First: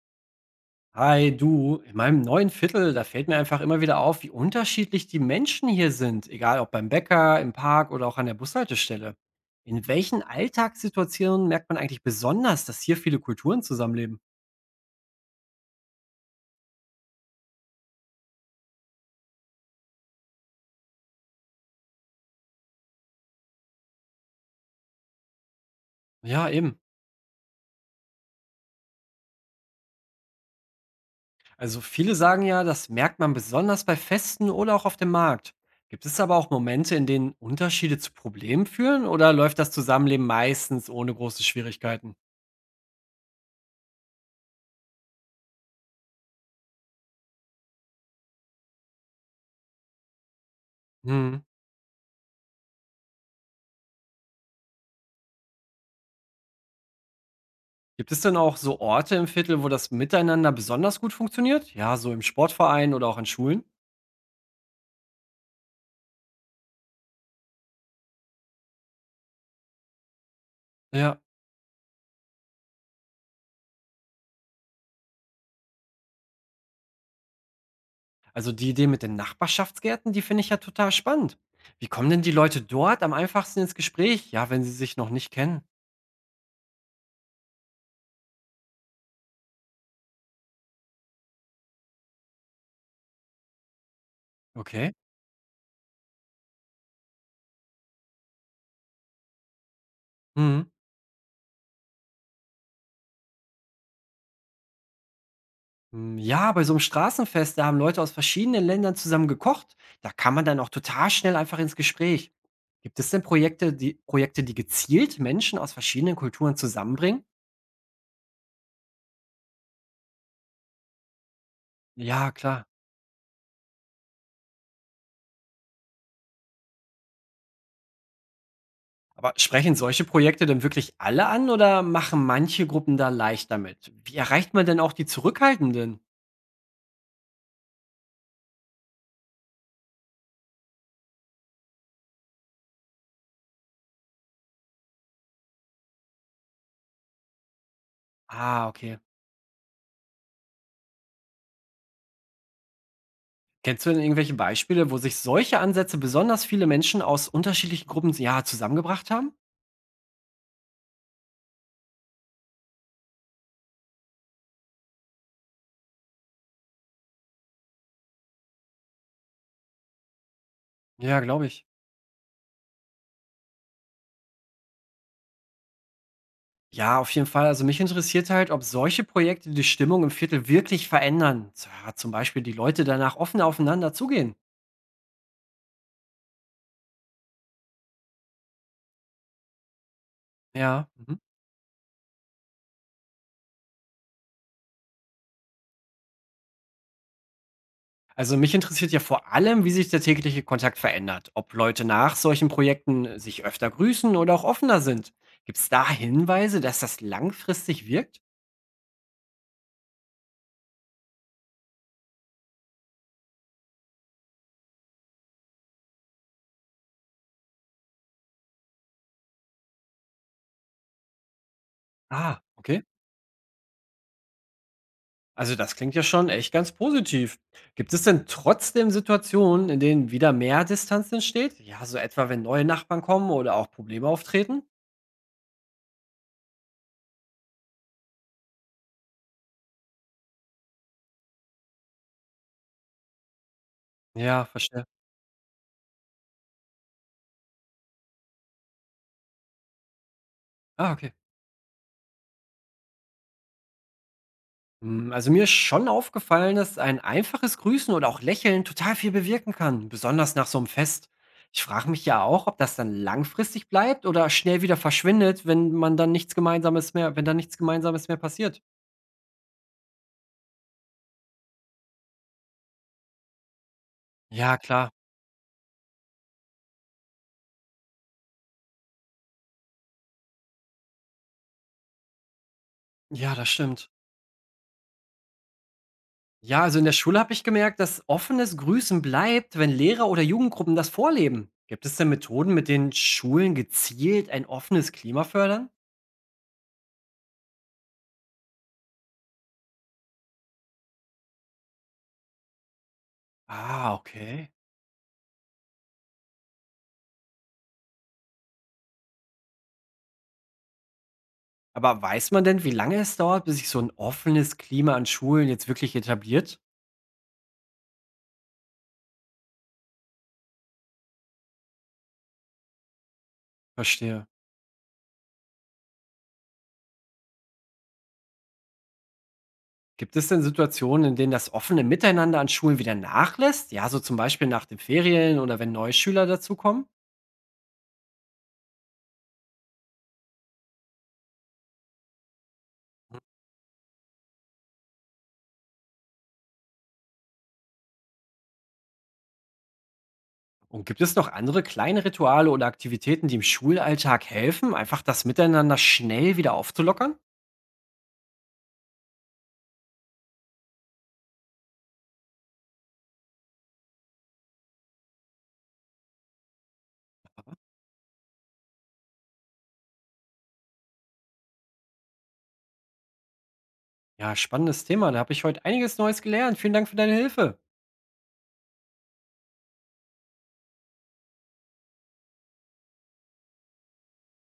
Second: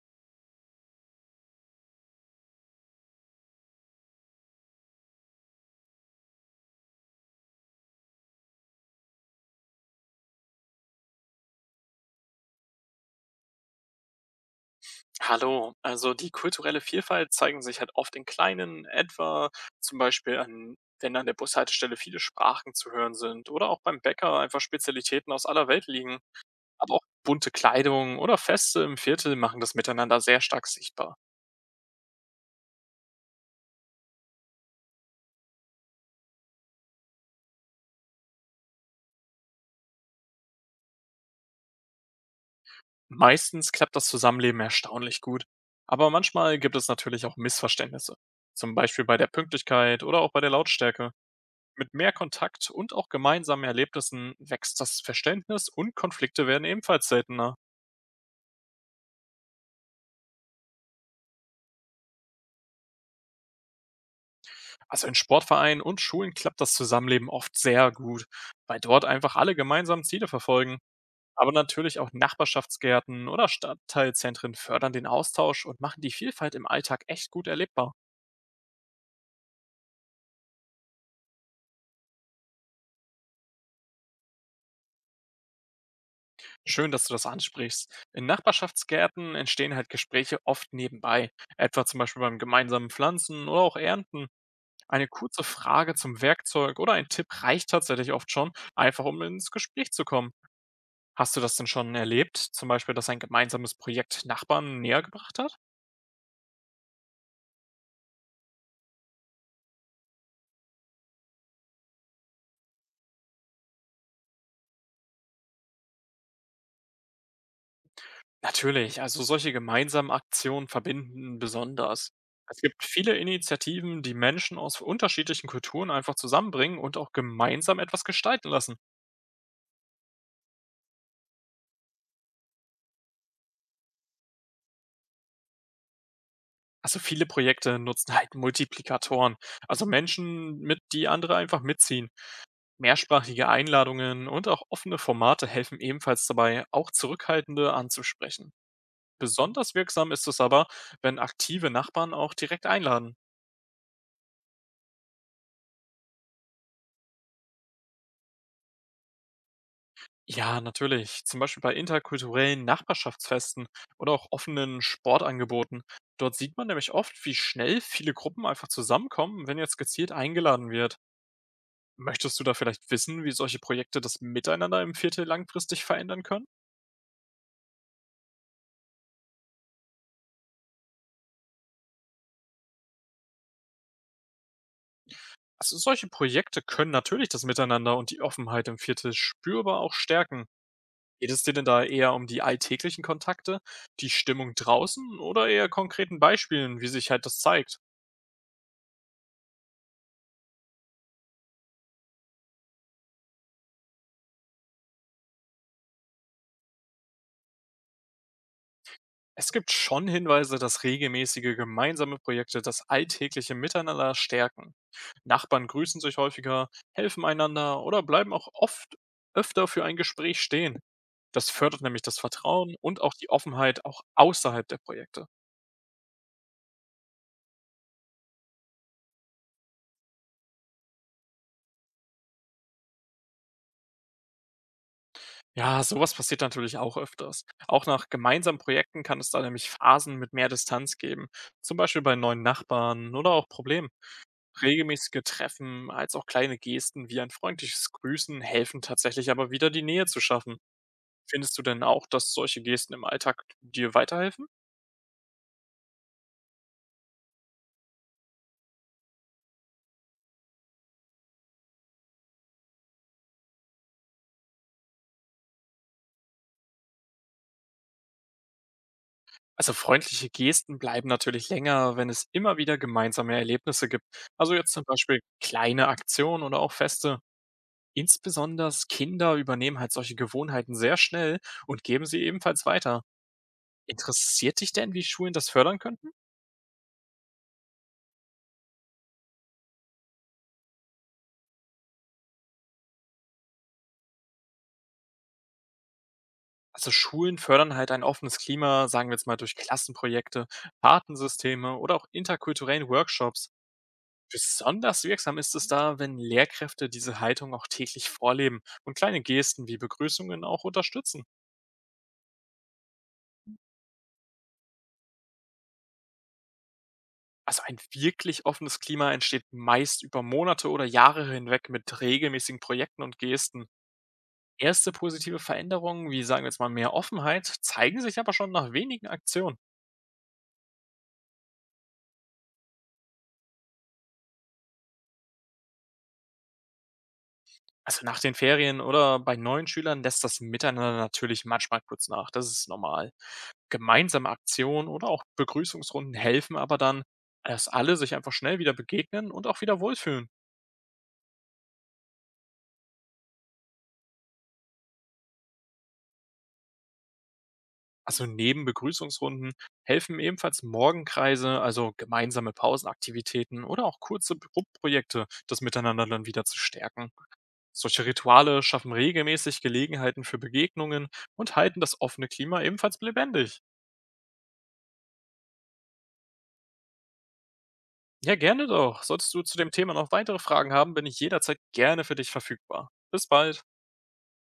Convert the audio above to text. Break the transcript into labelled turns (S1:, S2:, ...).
S1: Hi, du, in meinem neuen Viertel, da fällt mir einfach immer wieder auf, wie unterschiedlich die Menschen hier sind, egal ob beim Bäcker, im Park oder auch an der Bushaltestelle. In welchen Alltagssituationen merkt man eigentlich besonders, dass hier viele Kulturen zusammenleben?
S2: Hallo, also die kulturelle Vielfalt zeigen sich halt oft in kleinen, etwa zum Beispiel an, wenn an der Bushaltestelle viele Sprachen zu hören sind oder auch beim Bäcker einfach Spezialitäten aus aller Welt liegen.
S1: Ja, eben.
S2: Aber auch bunte Kleidung oder Feste im Viertel machen das Miteinander sehr stark sichtbar.
S1: Also viele sagen ja, das merkt man besonders bei Festen oder auch auf dem Markt. Gibt es aber auch Momente, in denen Unterschiede zu Problemen führen oder läuft das Zusammenleben meistens ohne große Schwierigkeiten?
S2: Meistens klappt das Zusammenleben erstaunlich gut, aber manchmal gibt es natürlich auch Missverständnisse. Zum Beispiel bei der Pünktlichkeit oder auch bei der Lautstärke.
S1: Hm.
S2: Mit mehr Kontakt und auch gemeinsamen Erlebnissen wächst das Verständnis, und Konflikte werden ebenfalls seltener.
S1: Gibt es denn auch so Orte im Viertel, wo das Miteinander besonders gut funktioniert? Ja, so im Sportverein oder auch in Schulen?
S2: Also in Sportvereinen und Schulen klappt das Zusammenleben oft sehr gut, weil dort einfach alle gemeinsam Ziele verfolgen.
S1: Ja.
S2: Aber natürlich auch Nachbarschaftsgärten oder Stadtteilzentren fördern den Austausch und machen die Vielfalt im Alltag echt gut erlebbar.
S1: Also die Idee mit den Nachbarschaftsgärten, die finde ich ja total spannend. Wie kommen denn die Leute dort am einfachsten ins Gespräch? Ja, wenn sie sich noch nicht kennen.
S2: Schön, dass du das ansprichst. In Nachbarschaftsgärten entstehen halt Gespräche oft nebenbei, etwa zum Beispiel beim gemeinsamen Pflanzen oder auch Ernten.
S1: Okay.
S2: Eine kurze Frage zum Werkzeug oder ein Tipp reicht tatsächlich oft schon, einfach um ins Gespräch zu kommen.
S1: Mhm.
S2: Hast du das denn schon erlebt, zum Beispiel, dass ein gemeinsames Projekt Nachbarn näher gebracht hat?
S1: Hm, ja, bei so einem Straßenfest, da haben Leute aus verschiedenen Ländern zusammen gekocht. Da kann man dann auch total schnell einfach ins Gespräch. Gibt es denn Projekte, die gezielt Menschen aus verschiedenen Kulturen zusammenbringen?
S2: Natürlich, also solche gemeinsamen Aktionen verbinden besonders.
S1: Ja,
S2: Es
S1: klar.
S2: gibt viele Initiativen, die Menschen aus unterschiedlichen Kulturen einfach zusammenbringen und auch gemeinsam etwas gestalten lassen.
S1: Aber sprechen solche Projekte denn wirklich alle an oder machen manche Gruppen da leicht damit? Wie erreicht man denn auch die Zurückhaltenden?
S2: Also viele Projekte nutzen halt Multiplikatoren, also Menschen, mit die andere einfach mitziehen. Mehrsprachige Einladungen und auch offene Formate helfen ebenfalls dabei, auch Zurückhaltende anzusprechen.
S1: Ah, okay.
S2: Besonders wirksam ist es aber, wenn aktive Nachbarn auch direkt einladen.
S1: Kennst du denn irgendwelche Beispiele, wo sich solche Ansätze besonders viele Menschen aus unterschiedlichen Gruppen, ja, zusammengebracht haben?
S2: Ja, natürlich. Zum Beispiel bei interkulturellen Nachbarschaftsfesten oder auch offenen Sportangeboten. Dort sieht man nämlich oft, wie schnell viele Gruppen einfach zusammenkommen, wenn jetzt gezielt eingeladen wird.
S1: Ja, glaube ich.
S2: Möchtest du da vielleicht wissen, wie solche Projekte das Miteinander im Viertel langfristig verändern können?
S1: Ja, auf jeden Fall. Also mich interessiert halt, ob solche Projekte die Stimmung im Viertel wirklich verändern. Ja, zum Beispiel die Leute danach offen aufeinander zugehen.
S2: Also solche Projekte können natürlich das Miteinander und die Offenheit im Viertel spürbar auch stärken.
S1: Ja. Mhm.
S2: Geht es dir denn da eher um die alltäglichen Kontakte, die Stimmung draußen oder eher konkreten Beispielen, wie sich halt das zeigt?
S1: Also mich interessiert ja vor allem, wie sich der tägliche Kontakt verändert. Ob Leute nach solchen Projekten sich öfter grüßen oder auch offener sind. Gibt es da Hinweise, dass das langfristig wirkt?
S2: Es gibt schon Hinweise, dass regelmäßige gemeinsame Projekte das alltägliche Miteinander stärken. Nachbarn grüßen sich häufiger, helfen einander oder bleiben auch oft öfter für ein Gespräch stehen. Das fördert nämlich das
S1: Ah,
S2: Vertrauen
S1: okay.
S2: und auch die Offenheit auch außerhalb der Projekte.
S1: Also das klingt ja schon echt ganz positiv. Gibt es denn trotzdem Situationen, in denen wieder mehr Distanz entsteht? Ja, so etwa wenn neue Nachbarn kommen oder auch Probleme auftreten?
S2: Ja, sowas passiert natürlich auch öfters. Auch nach gemeinsamen Projekten kann es da nämlich Phasen mit mehr Distanz geben, zum Beispiel bei neuen Nachbarn oder auch Problemen.
S1: Ja, verstehe.
S2: Regelmäßige Treffen als auch kleine Gesten wie ein freundliches Grüßen helfen tatsächlich aber wieder, die Nähe zu schaffen.
S1: Ah, okay.
S2: Findest du denn auch, dass solche Gesten im Alltag dir weiterhelfen?
S1: Hm, also, mir ist schon aufgefallen, dass ein einfaches Grüßen oder auch Lächeln total viel bewirken kann, besonders nach so einem Fest. Ich frage mich ja auch, ob das dann langfristig bleibt oder schnell wieder verschwindet, wenn dann nichts Gemeinsames mehr passiert.
S2: Also freundliche Gesten bleiben natürlich länger, wenn es immer wieder gemeinsame Erlebnisse gibt. Also
S1: Ja,
S2: jetzt zum
S1: klar.
S2: Beispiel kleine Aktionen oder auch Feste. Insbesondere Kinder übernehmen halt solche Gewohnheiten sehr schnell und geben sie ebenfalls weiter.
S1: Ja, das stimmt.
S2: Interessiert dich denn, wie Schulen das fördern könnten?
S1: Ja, also in der Schule habe ich gemerkt, dass offenes Grüßen bleibt, wenn Lehrer oder Jugendgruppen das vorleben. Gibt es denn Methoden, mit denen Schulen gezielt ein offenes Klima fördern?
S2: Also Schulen fördern halt ein offenes Klima, sagen wir jetzt mal durch Klassenprojekte, Patensysteme oder auch interkulturellen Workshops.
S1: Ah, okay.
S2: Besonders wirksam ist es da, wenn Lehrkräfte diese Haltung auch täglich vorleben und kleine Gesten wie Begrüßungen auch unterstützen.
S1: Aber weiß man denn, wie lange es dauert, bis sich so ein offenes Klima an Schulen jetzt wirklich etabliert?
S2: Also ein wirklich offenes Klima entsteht meist über Monate oder Jahre hinweg mit regelmäßigen Projekten und Gesten.
S1: Verstehe.
S2: Erste positive Veränderungen, wie sagen wir jetzt mal mehr Offenheit, zeigen sich aber schon nach wenigen Aktionen.
S1: Gibt es denn Situationen, in denen das offene Miteinander an Schulen wieder nachlässt? Ja, so zum Beispiel nach den Ferien oder wenn neue Schüler dazukommen?
S2: Also nach den Ferien oder bei neuen Schülern lässt das Miteinander natürlich manchmal kurz nach, das ist normal. Gemeinsame Aktionen oder auch Begrüßungsrunden helfen aber dann, dass alle sich einfach schnell wieder begegnen und auch wieder wohlfühlen.
S1: Und gibt es noch andere kleine Rituale oder Aktivitäten, die im Schulalltag helfen, einfach das Miteinander schnell wieder aufzulockern?
S2: Also neben Begrüßungsrunden helfen ebenfalls Morgenkreise, also gemeinsame Pausenaktivitäten oder auch kurze Gruppprojekte, das Miteinander dann wieder zu stärken. Solche Rituale schaffen regelmäßig Gelegenheiten für Begegnungen und halten das offene Klima ebenfalls lebendig.
S1: Ja, spannendes Thema. Da habe ich heute einiges Neues gelernt. Vielen Dank für deine Hilfe.
S2: Ja, gerne doch. Solltest du zu dem Thema noch weitere Fragen haben, bin ich jederzeit gerne für dich verfügbar. Bis bald.